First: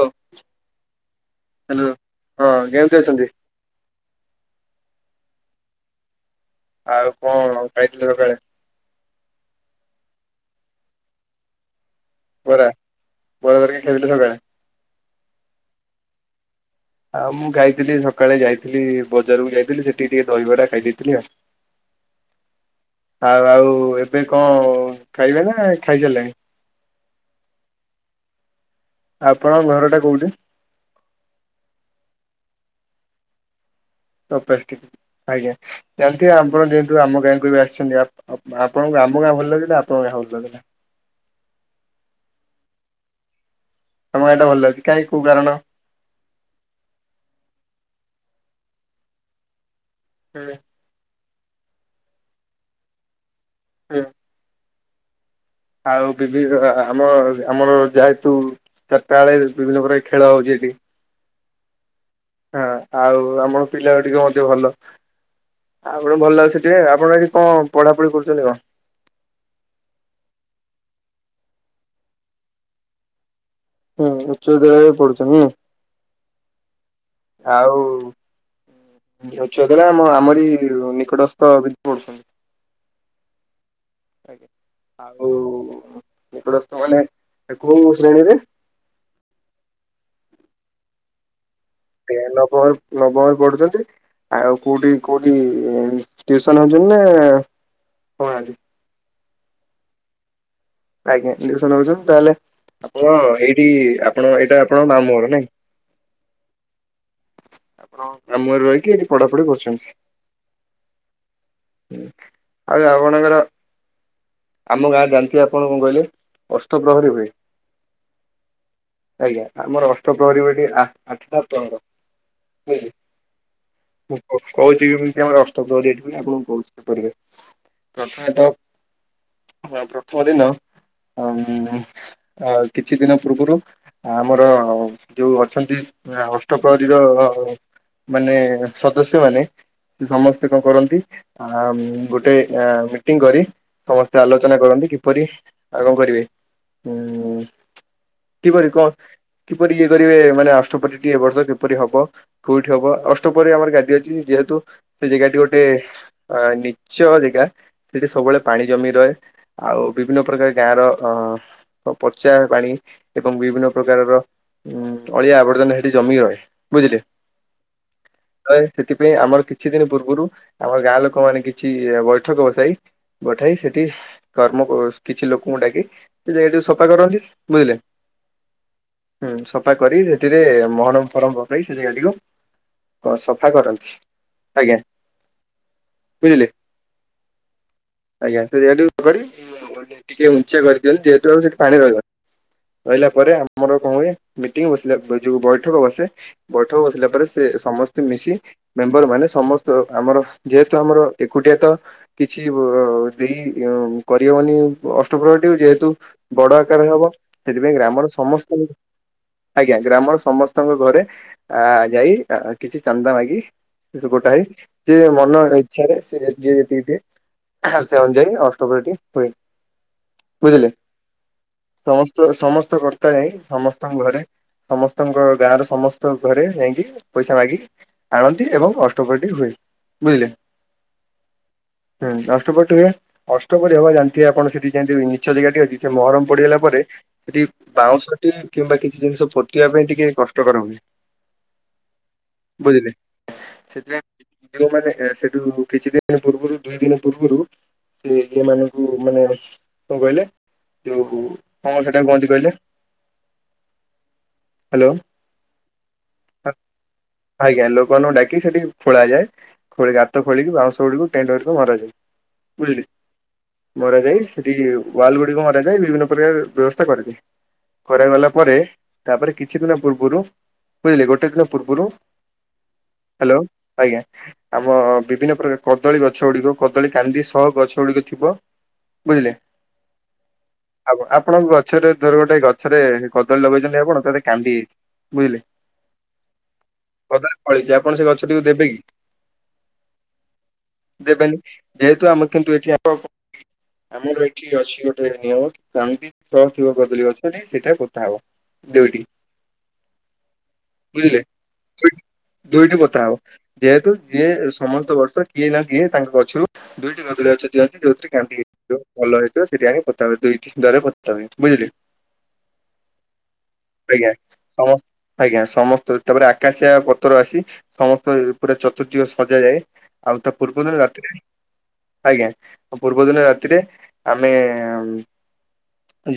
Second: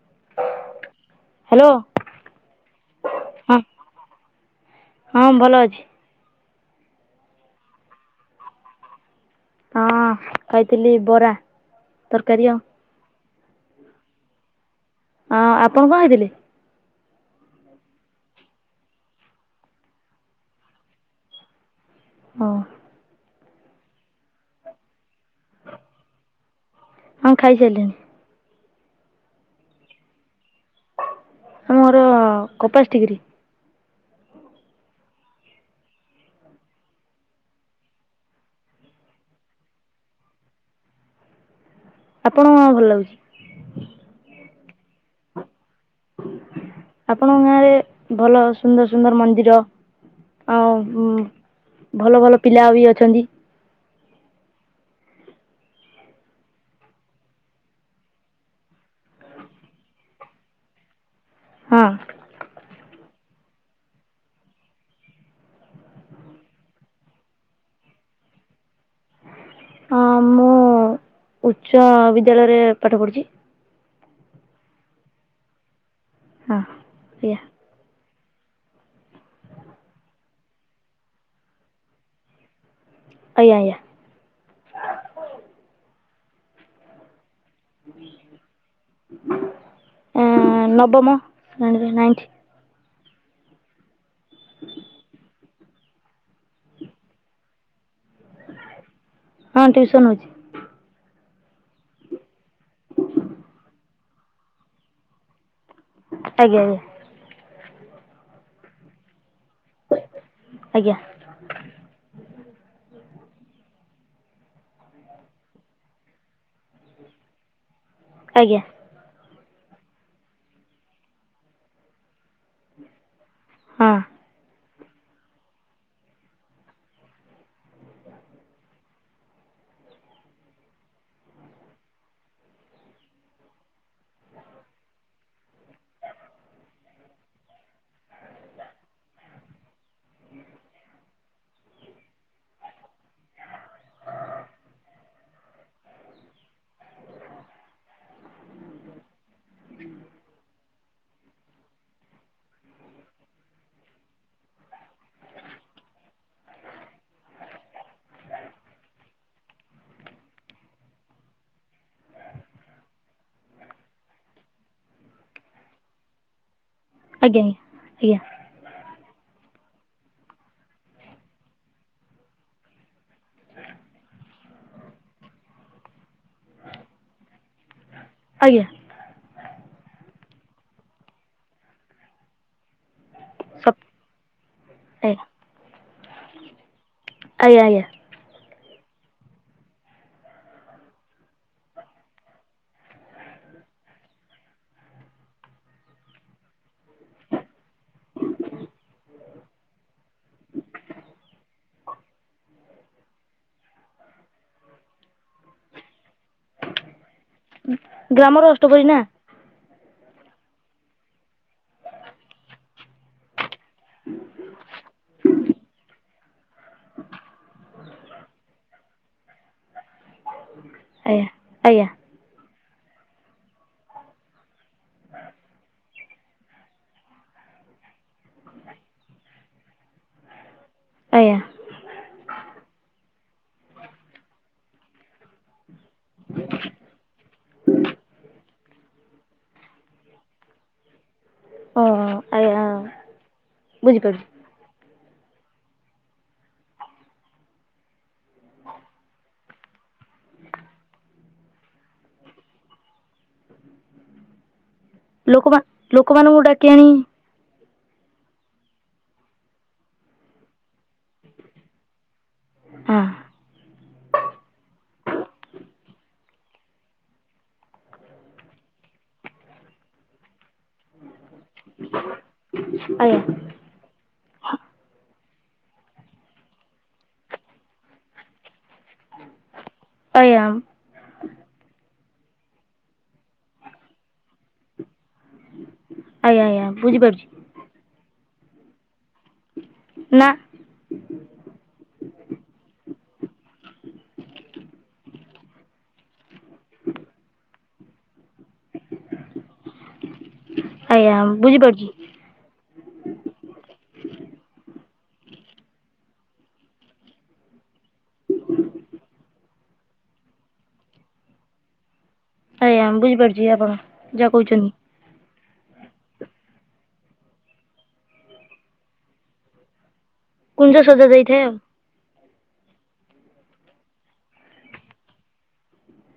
Hello hello hello, ହଁ କେମତି ଅଛନ୍ତି? ହଁ ହଁ, ଭଲ ଅଛି। ଆଉ କଣ ଖାଇଥିଲ ସକାଳେ? ହଁ ଖାଇଥିଲି ବରା, ତରକାରୀ ଆଉ। ବରବର କେ ଖେଳିତେ ସାରିଲାଣି ହଁ, ଆପଣ କଣ ହେଇଥିଲେ। ଆଉ ମୁଁ ଯାଇଥିଲି ସକାଳେ ଯାଇଥିଲି ବଜାରକୁ ଯାଇଥିଲି ସେଠିକି ଟିକେ ଦହିବାଟା ଖାଇଦେଇଥିଲି ଆଉ। ହଁ ଆଉ ଆଉ ଏବେ କଣ ଖାଇବେ ନା ଖାଇସାରିଲେଣି? ହଁ ଖାଇସାରିଲିଣି ଆପଣଙ୍କ ଘର ଟା କୋଉଠି? ଆମ ଘର କପାସଡିଗିରୀ ଆଜ୍ଞା ଜେମିତି ଆପଣ ଯେହେତୁ ଆମ ଗାଁକୁ ବି ଆସିଛନ୍ତି ଆପଣଙ୍କୁ ଆମ ଗାଁ ଭଲ ଲଗିଲା ଆପଣ ଏହା ଭାବିଛନ୍ତି। ଆପଣ କଣ ଭଲ ଲାଗୁଛି। ଆମ ଗାଆଁଟା ଭଲଲାଗୁଛି, କାହିଁକି କୋଉ କାରଣ। ଆପଣଙ୍କ ଗାଁରେ ଭଲ ସୁନ୍ଦର ସୁନ୍ଦର ମନ୍ଦିର, ଆଉ ଉଁ ଭଲ ଭଲ ପିଲା ବି ଅଛନ୍ତି। ହୁଁ। ଆଉ ବିଭି ଆମର ଆମର ଯାହେତୁ ଚାରିଟା ବେଳେ ବିଭିନ୍ନ ପ୍ରକାର ଖେଳ ହଉଛି ଏଠି। ହଁ। ହଁ, ଆଉ ଆମର ପିଲା ଗୁଡିକ ମଧ୍ୟ ଭଲ। ଆପଣ ଭଲ ଲାଗୁଛି ଟିକେ ଆପଣ ଏଠି କଣ ପଢାପଢି କରୁଛନ୍ତି କଣ? ହଁ, ମୁଁ ଉଚ୍ଚ ବିଦ୍ୟାଳୟରେ ପାଠ ପଢୁଛି। ହୁଁ, ଉଚ୍ଚ ବିଦ୍ୟାଳୟରେ ପଡୁଛନ୍ତି ହୁଁ। ହଁ ଆଜ୍ଞା ଆଉ- ଛଲେ। ନା, ମୁଁ ଆମ ଆମରି ନିକଟସ୍ଥ ବିଧି ପଡୁଛନ୍ତି। ଅୟା ୟା ଆଉ ଏପଡ ସମାନେ କଉ ଶ୍ରେଣୀରେ ଏଁ ନବମ ନାଇଣ୍ଟି ନବମରେ ନବମରେ ପଢୁଛନ୍ତି ଆଉ କୋଉଠି କୋଉଠି ଟ୍ୱିସନ୍ ହଉଛନ୍ତି ନା ହଁ ଆ ହଁ ଟ୍ୟୁସନ ହଉଛି [unintelligible] ତାହେଲେ ଆପଣ ଏଇଠି ଆପଣ ଏଇଟା ଆପଣ ମାମୁଁ ଘର ନାଇଁ ଆଜ୍ଞା ଆଜ୍ଞା। ଆପଣ ମାମୁଁଘରେ ରହିକି ଏଠି ପଢାପଢି କରୁ ଆଜ୍ଞା ଆଉ ଆପଣଙ୍କର ଆମ ଗାଁ ଜାଣିଥିବେ ଆପଣ କଣ କହିଲେ ଅଷ୍ଟ ପ୍ର୍ରହରୀ ହୁଏ। ଆଜ୍ଞା। ଆଜ୍ଞା ଆମର ଅଷ୍ଟ ପ୍ରହରୀ ଏଠି ଆଠଟା ପ୍ରହର ହୁଏ। ଆ ହଁ [unintelligible] [unintelligible] ହଁ ପ୍ରଥମ ଦିନ। ଅମ କିଛି ଦିନ ପୂର୍ବରୁ ଆମର ଯୋଉ ଅଛନ୍ତି। ନା ଅଷ୍ଟପ୍ରହରୀର ମାନେ ସଦସ୍ୟ ମାନେ ସମସ୍ତେ କଣ କରନ୍ତି ଆ ଗୋଟେ ମିଟିଂ କରି ସମସ୍ତେ ଆଲୋଚନା କରନ୍ତି କିପରି ଆଉ କଣ କରିବେ ହୁଁ। [unintelligible] କିପରି ଇଏ କରିବେ ମାନେ ଅଷ୍ଟପଟିଟି ଏ ବର୍ଷ କିପରି ହବ କୋଉଠି ହବ ଅଷ୍ଟପ୍ରହରୀ ଆମର ଗାଦି ଅଛି। ଯେହେତୁ ସେ ଜାଗାଟି ଗୋଟେ ଅ ନିଚ ଜାଗା ସେଠି ସବୁବେଳେ ପାଣି ଜମି ରହେ ଆଉ ବିଭିନ୍ନ ପ୍ରକାର ଗାଁ ର ଅ ପଚା ପାଣି ଏବଂ ବିଭିନ୍ନ ପ୍ରକାରର ଉଁ ଅଳିଆ ଆବର୍ଜନା ସେଠି ଜମି ରହେ ବୁଝିଲେ ଆଜ୍ଞା ଆଜ୍ଞା ତ ସେଥିପାଇଁ ଆମର କିଛି କିଛି ଦିନ ପୂର୍ବରୁ ଆମର ଗାଁ ଲୋକ ମାନେ କିଛି ବୈଠକ ବସାଇ ବଠାଇ ସେଠି କର୍ମ କିଛି ଲୋକଙ୍କୁ ଡାକି ସେ ଜାଗଠିକୁ ସଫା କରନ୍ତି ବୁଝିଲେ ଆଜ୍ଞା ହୁଁ ସଫା କରି ହେ ମହରମ ଫହରମ ପକେଇ ସେ ଜାଗାଟିକୁ ହଁ ସଫା ଆଜ୍ଞା କରନ୍ତି ଆଜ୍ଞା ବୁଝିଲେ ଆଜ୍ଞା ଆଜ୍ଞା ଆଜ୍ଞା ସେ ଯେହୁ ଟିକେ ଉଞ୍ଚିା କରିଦିଅନ୍ତୁ ଯେହେତୁ ଆଉ ସେଠି ପାଣି ରହିବନି ରହିଲା ପରେ ଆମର କଣ ହୁଏ ମିଟିଂ ବସିଲା ଯୋଉ ବୈଠକ ବସେ ବୈଠକ ବସିଲା ପରେ ସେ ସମସ୍ତେ ମିଶି ମେମ୍ବର ମାନେ ସମସ୍ତ ଆମର ଯେହେତୁ ଆମର ଏକୁଟିଆ ତ କିଛି ଅଁ ଦେଇ ଅମ୍ କରବନି ଅଷ୍ଟ ଅ ଯେହେତୁ ବଡ ଆକାର ହବ ସେଥିପାଇଁ ଗ୍ରାମର ସମସ୍ତ ଅଷ୍ଟପରି ନା ଆଜ୍ଞା ଗ୍ରାମର ସମସ୍ତଙ୍କ ଘରେ ଆ ଯାଇ କିଛି ଚାନ୍ଦା ମାଗି ଗୋଟା ହେ ଜୀଏ ମନ ଇଚ୍ଛାରେ ସେ ଯିଏ ଯେତିକି ଦିଏ ସେ ଅନୁଯାୟୀ ଅଷ୍ଟୋବରଟି ହୁଏ ବୁଝିଲେ ଆଜ୍ଞା ଆଜ୍ଞା ସମସ୍ତ ସମସ୍ତ କର୍ତ୍ତା ଯାଇ ସମସ୍ତଙ୍କ ଘରେ ସମସ୍ତଙ୍କ ଗାଁ ର ସମସ୍ତ ଘରେ ଯାଇକି ପଇସା ମାଗି ଆଣନ୍ତି ଏବଂ ଅଷ୍ଟକଟି ହୁଏ ବୁଝିଲେ ଆଜ୍ଞା ହୁଁ ଆ ଅଷ୍ଟ କରିହବା ଜାଣିଥେ ଆପଣ ସେଠି ନିଚ ଜାଗା ଟିକ ଅଛି ମହରମ ପଡିଗଲା ପରେ ସେଠି ବାଉଁଶଟି କିମ୍ବା କିଛି ଜିନିଷ ପୋତେଇିବା ପାଇଁ ଟିକେ କଷ୍ଟକର ହୁହେଁ ଓ ଆଜ୍ଞା ବୁଝିଲେ ବୁଝିପାରୁଛି ସେଥି [unintelligible] ସେଠୁ କିଛି ଦିନ ପୂର୍ବରୁ ଦୁଇ ଦିନ ପୂର୍ବରୁ ସେ ଇ ମାନଙ୍କୁ ମାନେ କଣ କହିଲେ ଯୋଉ କଣ ସେଠା କୁହନ୍ତି କହିଲେ ହ୍ୟାଲୋ ଲୋକମା ଲୋକମାନାନଙ୍କୁ ଡାକି ଆଣି ନ ଡାକି ସେଠି ଖୋଳାଯାଏ ଖୋ ଗାତ ଖୋଳିକି ବାଉଁଶ ଗୁଡ଼ିକୁ ଟେଣ୍ଟୁିକକୁ ମରାଯାଏ ବୁଝିଲି ହଁ ମର ଯାଏ ସେଠି ୱାଲ ଗୁଡିକ ମର ଯାଏ ବିଭିନ୍ନ ପ୍ରକାର ବ୍ୟବସ୍ଥା କରିଦେ କରାଗଲା ପରେ ତାପରେ କିଛି ଦିନ ପୂର୍ବରୁ ବୁଝିଲେ ଗୋଟେ ଦିନ ପୂର୍ବରୁ ଆଜ୍ଞା ହ୍ୟାଲୋ ଆଜ୍ଞା ଆମ ବିଭିନ୍ନ କାର କଦଳୀ ଗଛ ଗୁଡିକ କଦଳୀ କାନ୍ଦି ସହ ଗଛ ଗୁଡିକ ଥିବ ବୁଝିଲେ ଆଜ୍ଞା ଆ ଆପଣଙ୍କ ଗଛରେ ର ଗୋଟେ ଗଛରେ କଦଳୀ ଲଗେଇଛନ୍ତି ଆପଣ ତାରେ କାନ୍ଦି ଯାଇଛି ବୁଝିଲେ ଆଜ୍ଞା ଆଜ୍ଞା ବୁଝିପାରୁଛି କଦା ପଳେଇଛି ଆପଣ ସେ ଗଛଟିକୁ ଦେବେ କି ନା ଦେବେନି ଯେହେତୁ ଆମେ କିନ୍ତୁ ଏଠି ଆ ଆମର ଏଠି ଅଛି ଗୋଟେ ନିୟମ କାଉଣ୍ଡି ଛସ୍ ଥିବ କଦଳୀ ଗଛଟି ସେଇଟା କଟା ହବ ଦୁଇଟି ଆଜ୍ଞା ବୁଝିଲେ ବୁଝୁ ଦୁଇଟି ଦୁଇଟି କଟା ହବ ଯେହେତୁ ଯିଏ ସମସ୍ତ ବର୍ଷ କିଏ ନା କିଏ ତାଙ୍କ ଛୁ ଦୁଇଟି ନବିଳ ଦିଅନ୍ତି ଯୋଉଥିରେ କାନ୍ଦି ହେଇଥିବ ଭଲ ହେଇଥିବ ସେଠି ଆଣି ପତା ହୁଏ ଦୁଇଟିରେ ପତା ହୁଏ ବୁଝିଲେ ଆଜ୍ଞା ବୁଝିପାରୁଛି ଆପଣ ଆଜ୍ଞା ଯାହା ସମ କହୁଚନ୍ତି ଆଜ୍ଞା ସମସ୍ତ ତାପରେ ଆକାଶିଆ ପତର ଆସି ସମସ୍ତ ପୁରା ଚତୃଦିଗ ସଜାଯାଏ ଆଉ ତା ପୂର୍ବ ଦିନ କୁଞ୍ଜ ସଜା ରାତିରେ ଯାଇଥାଏ ଆଉ ଆଜ୍ଞା ପୂର୍ବ ଦିନ ରାତିରେ ଆମେ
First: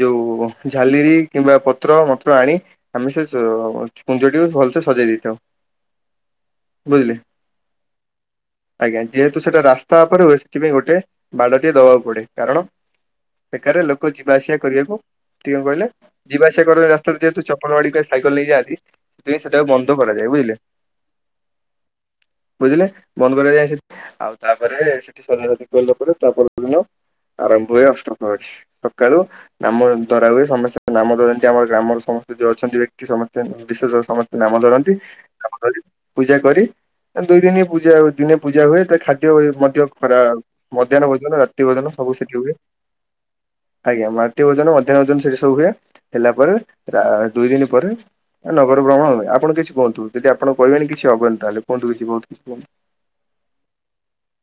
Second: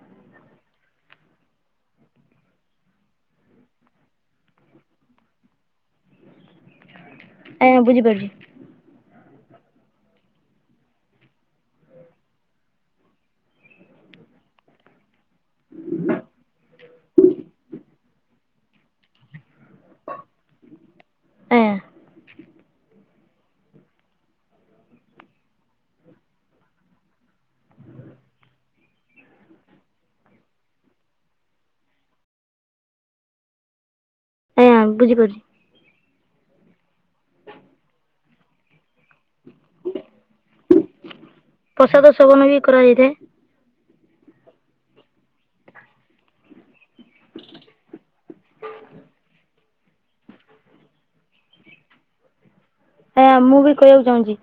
ଯୋଉ ଝାଲିରି କିମ୍ବା ପତ୍ର ମତ୍ର ଆଣି ଆମେ ସେ ଉଉ କୁଞ୍ଜଟି ଭଲସେ ସଜେଇ ଦେଇଥାଉ ହୁଁ ବୁଝିଲେ ଆଜ୍ଞା ବୁଝିପାରିଲି। ଆଜ୍ଞା ଯେହେତୁ ସେଟା ରାସ୍ତା ଉପରେ ହୁଏ ସେଥିପାଇଁ ଗୋଟେ ବାଡ଼ଟିଏ ଦବାକୁ ପଡେ କାରଣ ବେକାରିଆ ଲୋକ ଯିବା ଆସିବା କରିବାକୁ ଟିକେ କହିଲେ ଯିବା ଆସିବା କରିବା ରାସ୍ତାରେ ଯେହେତୁ ଚପଲ ବାଡିକ ସାଇକେଲ ନେଇ ଯାଆନ୍ତି। ସେଟାକୁ ବନ୍ଦ କରାଯାଏ ବୁଝିଲେ ଆଜ୍ଞା ବୁଝିଲେ ବନ୍ଦ କରାଯାଏ ସେଠି ଆଉ ତାପରେ ସେଠି ସଜାସଜି କଲା ପରେ ତା ପର ଦିନ ଆରମ୍ଭ ହୁଏ ଅଷ୍ଟପ୍ରହରୀ ସକାଳୁ ନାମ ଧରାହୁଏ ସମସ୍ତ ନାମ ଧରନ୍ତି ଆମର ଗ୍ରାମର ସମ ସ୍ତ ଯଉ ଅଛନ୍ତି ବ୍ୟକ୍ତି ସମସ୍ତେ ବିଶେଷ ସମସ୍ତେ ନାମ ଆଜ୍ଞା ଧରନ୍ତି ବୁଝିପାରୁଛି ନାମ ଧରି ପୂଜା କରି ଦୁଇ ଦିନି ପୂଜା ହୁଏ ଦିନେ ପୂଜା ହୁଏ ତା ଖାଦ ସେ ଉଏ ମଧ୍ୟ ଖରା ମଧ୍ୟାହ୍ନ ଭୋଜନ ରାତି ଭୋଜନ ପ୍ରସାଦ ସବୁ ସେଠି ସେବନ ହୁଏ ବି କରାଯାଇଥାଏ ଆଜ୍ଞା ମାଟି ଓଜନ ମଧ୍ୟାହ୍ନ ଓଜନ ସେଠୀ ସବୁ ହୁଏ ହେଲା ପରେ ରା ଦୁଇ ଦିନ ପରେ ନଗର ଭ୍ରମଣ ହୁଏ ଆପଣ କିଛି। କୁହନ୍ତୁ ଯଦିଆପଣ କ କହିବେନି କିଛି ହବନି ତାହେଲେ କୁହନ୍ତୁ କିଛି କୁହନ୍ତୁ କିଛି କୁହନ୍ତୁ ହଁ ମୁଁ ବି କହିବାକୁ ଚାହୁଁଛି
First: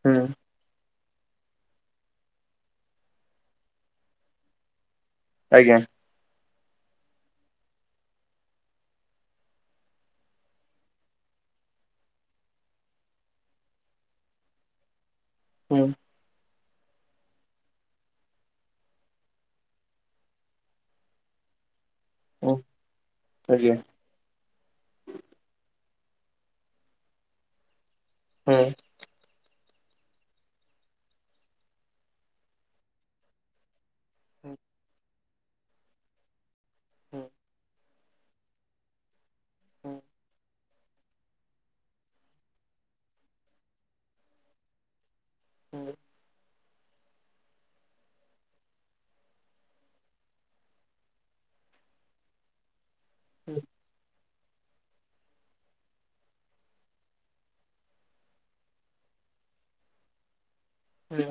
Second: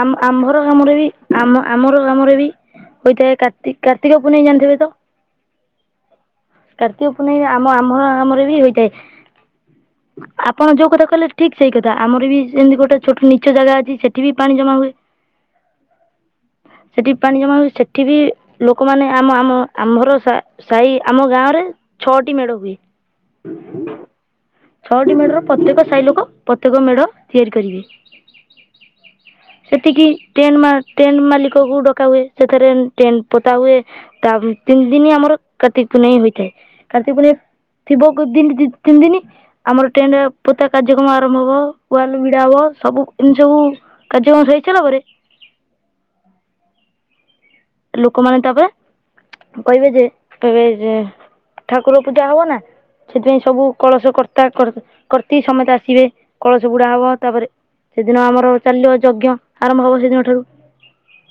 ଆମ ହୁଁ ଆମ୍ଭର କାମରେ ବି ଆମ ଆମର ଆମରେ ବି ହୋଇଥାଏ କାର୍ତ୍ତି କାର୍ତ୍ତିକ ପୂନେଇ ଜାଣିଥିବେ ତ ଆଜ୍ଞା। କାର୍ତ୍ତିକ ପୂନେଇ ଆମ ଆମର ଆମର ବି ହେଇଥାଏ ଆପଣ ଯୋଉ କଥା କହିଲେ ଠିକ୍ ସେଇ କଥା ଆମର ବି ସେମିତି ଗୋଟେ ଛୋଟ ନିଚ ଜାଗା ଅଛି ସେଠି ବି ପାଣି ଜମା ହୁଏ ହଁ। ସେଠି ପାଣି ଜମା ହଉଛି ସେଠି ବି ଲୋକମାନେ ଆମ ଆମ ଆମ୍ଭର ସା ସାହି ଆମ ଗାଁରେ ଛଅଟି ହୁଁ ମେଢ ହୁଏ ଆଜ୍ଞା ଛଅଟି ମେଢର ପ୍ରତ୍ୟେକ ସାହି ଲୋକ ପତ୍ୟେକ ମେଢ଼ ତିଆରି କରିବେ ହୁଁ। ସେତିକି ଟେନ ଟେଣ୍ଟ ମାଲିକକୁ ଡକା ହୁଏ ସେଥିରେ ଟେଣ୍ଟପୋତା ହୁଏ ତା ତିନି ଦିନି ଆମର କାତିକ ପୁନେଇ ହୋଇଥାଏ କାର୍ତ୍ତିକ ପୁନେଇ ଥିବୋ ଦ ତିନି ଦିନ ଆମର ଟେଣ୍ଡ ପୋତା କାର୍ଯ୍ୟକ୍ରମ ଆରମ୍ଭ ହବ ଉଆଲ ଭିଡା ହବ ସବୁ ଏମିତି ସବୁ କାର୍ଯ୍ୟକ୍ରମ ହେଇ ସାଇଲା ପରେ ହୁଁ। ଲୋକମାନେ ତବେ? କହିବେ ଯେ ଏବେ ଜୋ ଠାକୁର ପୂଜା ହବ ନା ସେଥିପାଇଁ ସବୁ କଳସ କର୍ତ୍ତା କର୍ତି ସମସ୍ତେ ଆସିବେ। କଳସ ବୁଡା ହବ ତାପରେ ସେଦିନ ଆମର ଚାଲିବ ଯଜ୍ଞ। ଆରମ୍ଭ ହବ ସେଦିନ ଠାରୁ ହୁଁ!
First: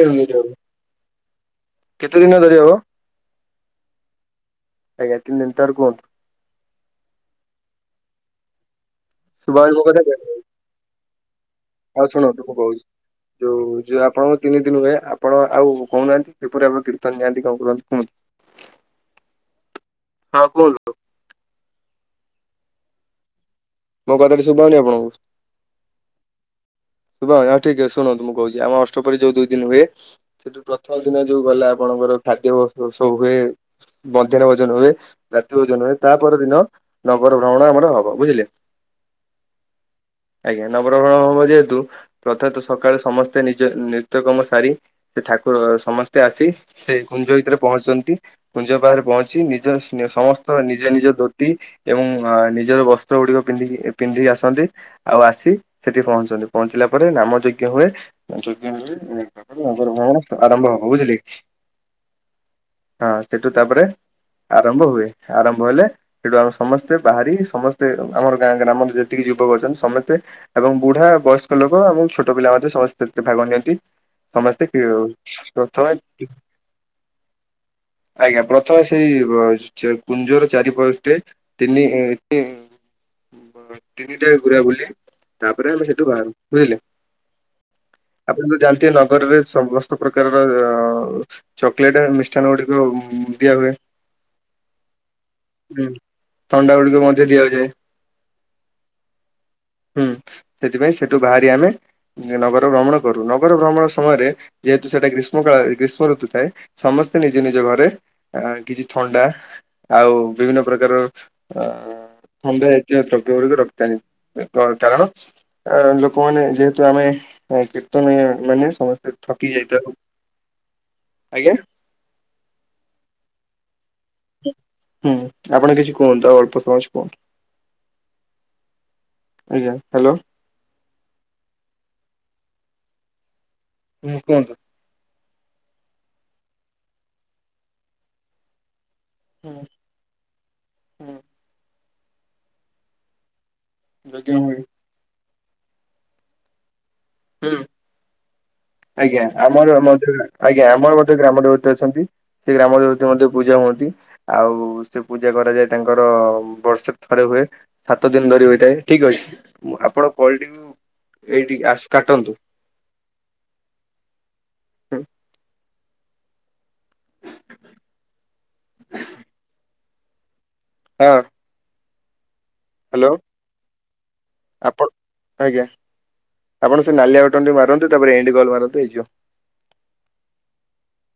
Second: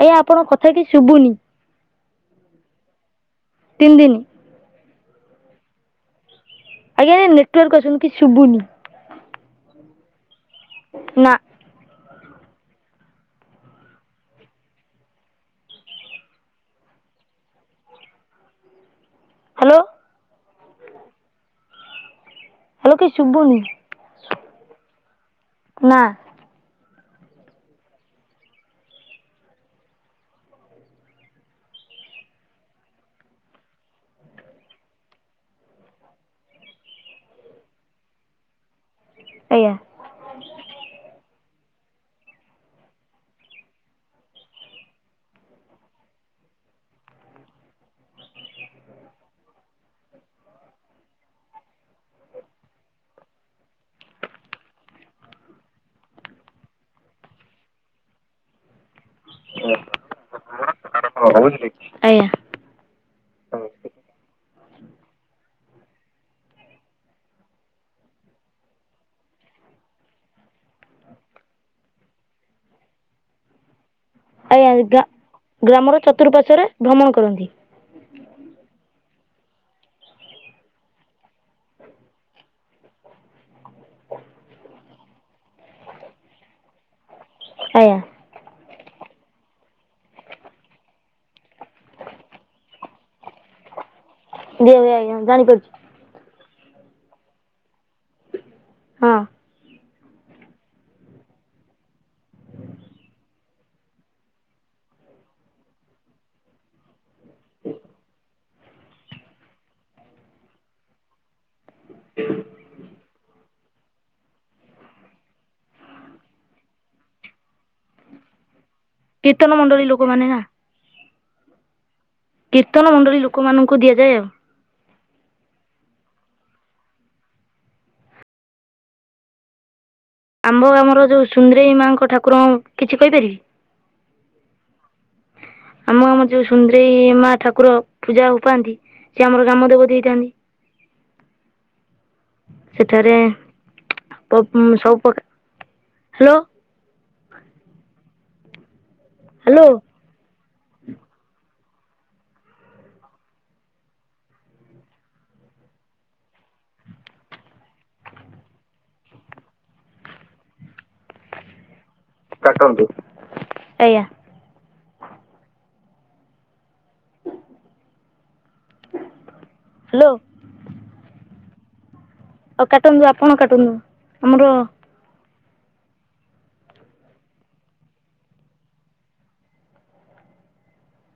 ଆଜ୍ଞା ଆପଣଙ୍କ କଥା କିଛି ଶୁଭୁନି କେତେ ଦିନ ଧରି ହବ? ତିନି ଦିନ [inaudible] ଆଜ୍ଞା! ନେଟୱାର୍କ ଆସୁନି କିଛି ଶୁଭୁନି। ସୁବା ଯାଉନି ମୋ କଥା, ନା ଆଉ ଶୁଣନ୍ତୁ ମୁଁ କହୁଛି। ଯୋଉ ଯଉ ଆପଣଙ୍କ ତିନି ଦିନ ହୁଏ ଆପଣ ଆଉ କହୁନାହାନ୍ତି କିପରି ଆପଣ କୀର୍ତ୍ତନ ନିଆନ୍ତି କଣ କରନ୍ତି କୁହନ୍ତି। ହ୍ୟାଲୋ ହଁ! କୁହନ୍ତ। ହେଲୋ କିଛି ଶୁଭୁନି। ମୋ କଥା କିଛି ଶୁବୁନି ଆପଣଙ୍କୁ? ନା ଶୁଣାଯାଉନି ହଁ ଠିକ ଅଛି ଶୁଣନ୍ତୁ ମୁଁ କହୁଛି। ଆମ ଅଷ୍ଟପହରି ଯୋଉ ଦୁଇ ଦିନ ହୁଏ, ସେଠୁ ପ୍ରଥମ ଦିନ ଯୋଉ ଗଲା ଆପଣ ଆମାର ଖାଦ୍ୟ [unintelligible] ସବୁ ହୁଏ। ମଧ୍ୟାହ୍ନ ଭୋଜନ ହୁଏ, ରାତ୍ରି ଭୋଜନ ହୁଏ, ତାପ ଦିନ ନଗର ଭ୍ରମଣ ଆମର ହବ ବୁଝିଲେ? ଆଜ୍ଞା ଆଜ୍ଞା! ନଗରଭ୍ରମଣ ହବ ଯେହେତୁ ପ୍ରଥମତଃ, ସକାଳୁ ସମସ୍ତେ ନିଜ ନିତ୍ୟ କର୍ମ ସାରି, ସେ ଠାକୁର ସମସ୍ତେ ଆସି ସେ କୁଞ୍ଜ ଭିତରେ ପହଞ୍ଚୁଛନ୍ତି। କୁଞ୍ଜ ପାଖରେ ପହଞ୍ଚି ନିଜ ସମସ୍ତ ନିଜ ନିଜ ଧୋତି ଏବଂ ନିଜର ବସ୍ତ୍ର ଗୁଡିକ ପିନ୍ଧିକି ପିନ୍ଧି ଆସନ୍ତି ଆଉ ଆସି ସେଠି ପହଞ୍ଚନ୍ତି। ପହଞ୍ଚିଲା ପରେ ନାମଯଜ୍ଞ ହୁଏ ଯଜ୍ଞ ହୁଏ। ତାପରେ ନଗର ଭ୍ରମଣ ଆରମ୍ଭ ହବ ବୁଝିଲେ? ଆଜ୍ଞା ହଁ! ସେଠୁ ତାପରେ ଆରମ୍ଭ ହୁଏ। ଆରମ୍ଭ ହେଲେ ସେଠୁ ଆମେ ସମସ୍ତେ ବାହାରି ସମସ୍ତେ ଆମର ଗାଁ ଗ୍ରାମର ଯେତିକି ଯୁବକ ଅଛନ୍ତି ସମସ୍ତେ ଏବଂ ବୁଢ ବୁଢା ବୟସ୍କ ଲୋକ ଏବଂ ଛୋଟ ପିଲା ମାନେ ସମସ୍ତେ ସେଥିରେ ଭାଗ ନିଅନ୍ତି। ସମସ୍ତେ ଆଜ୍ଞା କି ଗା ଗ୍ରାମର [unintelligible] ଚତୁଃପାର୍ଶ୍ଵରେ ଭ୍ରମଣ କରନ୍ତି ଆଜ୍ଞା! ପ୍ରଥମେ ସେଇ କୁଞ୍ଜର ଚାରିପଟେ ତିନି ଇ-ଇ ତିନିଟା ଘୁରା ବୁଲି, ତାପରେ ଆମେ ସେଠୁ ବାହାରୁ। ବୁଝିଲେ? ଆଜ୍ଞା ଆପଣ ଯ ଜାଣି ଗ ନଗରରେ ସମସ୍ତ ପ୍ରକାରର ଚକୋଲେଟ ମିଷ୍ଟାନ ଗୁଡିକ ଦିଆ ହୁଏ। [unintelligible] ଆଜ୍ଞା ଜାଣିପାରୁଛି। ଥଣ୍ଡା ଗୁଡ଼ିକ ମଧ୍ୟ ଦିଆଯାଏ। ହଁ। ହୁଁ ସେଥିପାଇଁ ସେଠୁ ବାହାରି ଆମେ ନଗର ଭ୍ରମଣ କରୁ। ନଗର ଭ୍ରମଣ ସମୟରେ ଯେହେତୁ ସେଟା ଗ୍ରୀଷ୍ମ କାଳ ଗ୍ରୀଷ୍ ଋତୁ ଥାଏ, ସମସ୍ତେ ନିଜ ନିଜ ଘରେ କିଛି ଥଣ୍ଡା ଆଉ ବିଭିନ୍ନ ପ୍ରକାର ଆ ଥଣ୍ଡା ହେଇଥିବା ଦ୍ରବ୍ୟ ଗୁଡିକ ରଖିଥାନ୍ତି କ-କାରଣ ଅ ଲୋକମାନେ ଯେହେତୁ ଆମେ କୀର୍ତ୍ତନୀ ମାନେ ସମସ୍ତେ ଥକି କୀର୍ତ୍ତନ ମଣ୍ଡଳୀ ଯାଇଥାଉ ଲୋକମାନେ ନା? ଆଜ୍ଞା? କୀର୍ତ୍ତନ ମଣ୍ଡଳୀ ଲୋକମାନଙ୍କୁ ଦିଆଯାଉଛି। ହୁଁ ଆପଣ କିଛି କୁହନ୍ତୁ ଆଉ ଅଳ [inaudible] ଆଜ୍ଞା ହ୍ୟାଲୋ ଆମ୍ଭ ଗ୍ରମର ଯୋଉ ସୁନ୍ଦରେଇ ମାଆଙ୍କ ଠାକୁରଙ୍କ କିଛି କହିପାରିବି? ହୁଁ କୁହନ୍ତୁ। ଆମ ଆମର ଯୋଉ ସୁନ୍ଦରେଇ ମା ଠାକୁର ପୂଜା ହଉ ପାଆନ୍ତି ସେ ଆମର ହୁଁ ଗ୍ରାମ ଦେବତୀ ହେ, ହୁଁ ସେଠାରେ ଯଜ୍ଞ ହୁଏ ସ ହ୍ୟାଲୋ। ହଁ। ଆଜ୍ଞା ହ୍ୟାଲୋ ଆମର ଆଜ୍ଞା ଆମର ଗ୍ରାମ। ଅଛନ୍ତି ସେ ଗ୍ରାମ ଦେତ ମଧ୍ୟ ପୂଜା ହୁଅନ୍ତି ଆଉ ସେ ପୂଜା କରାଯାଏ ତାଙ୍କର ବର୍ଷେ ଥରେ ହୁଏ ସାତ ଦିନ ଧରି ହୋଇଥାଏ ଠିକ ଅଛି ଆପଣ କଟି ଏଇଠି ଆସ କାଟନ୍ତୁ କାଟନ୍ତୁ ଆଜ୍ଞା। ହଁ [inaudible] ହ୍ୟାଲୋ ହଁ ଆଉ କାଟନ୍ତୁ ଆପଣ କାଟନ୍ତୁ ଆମର ଆପଣ ଆଜ୍ଞା ଆପଣ ସେ ନାଲିଆ ବଟନ ଟି ମାରନ୍ତୁ ତାପରେ ଏଡିଗଲ ମାରନ୍ତୁ ଏଇଯିବ [inaudible]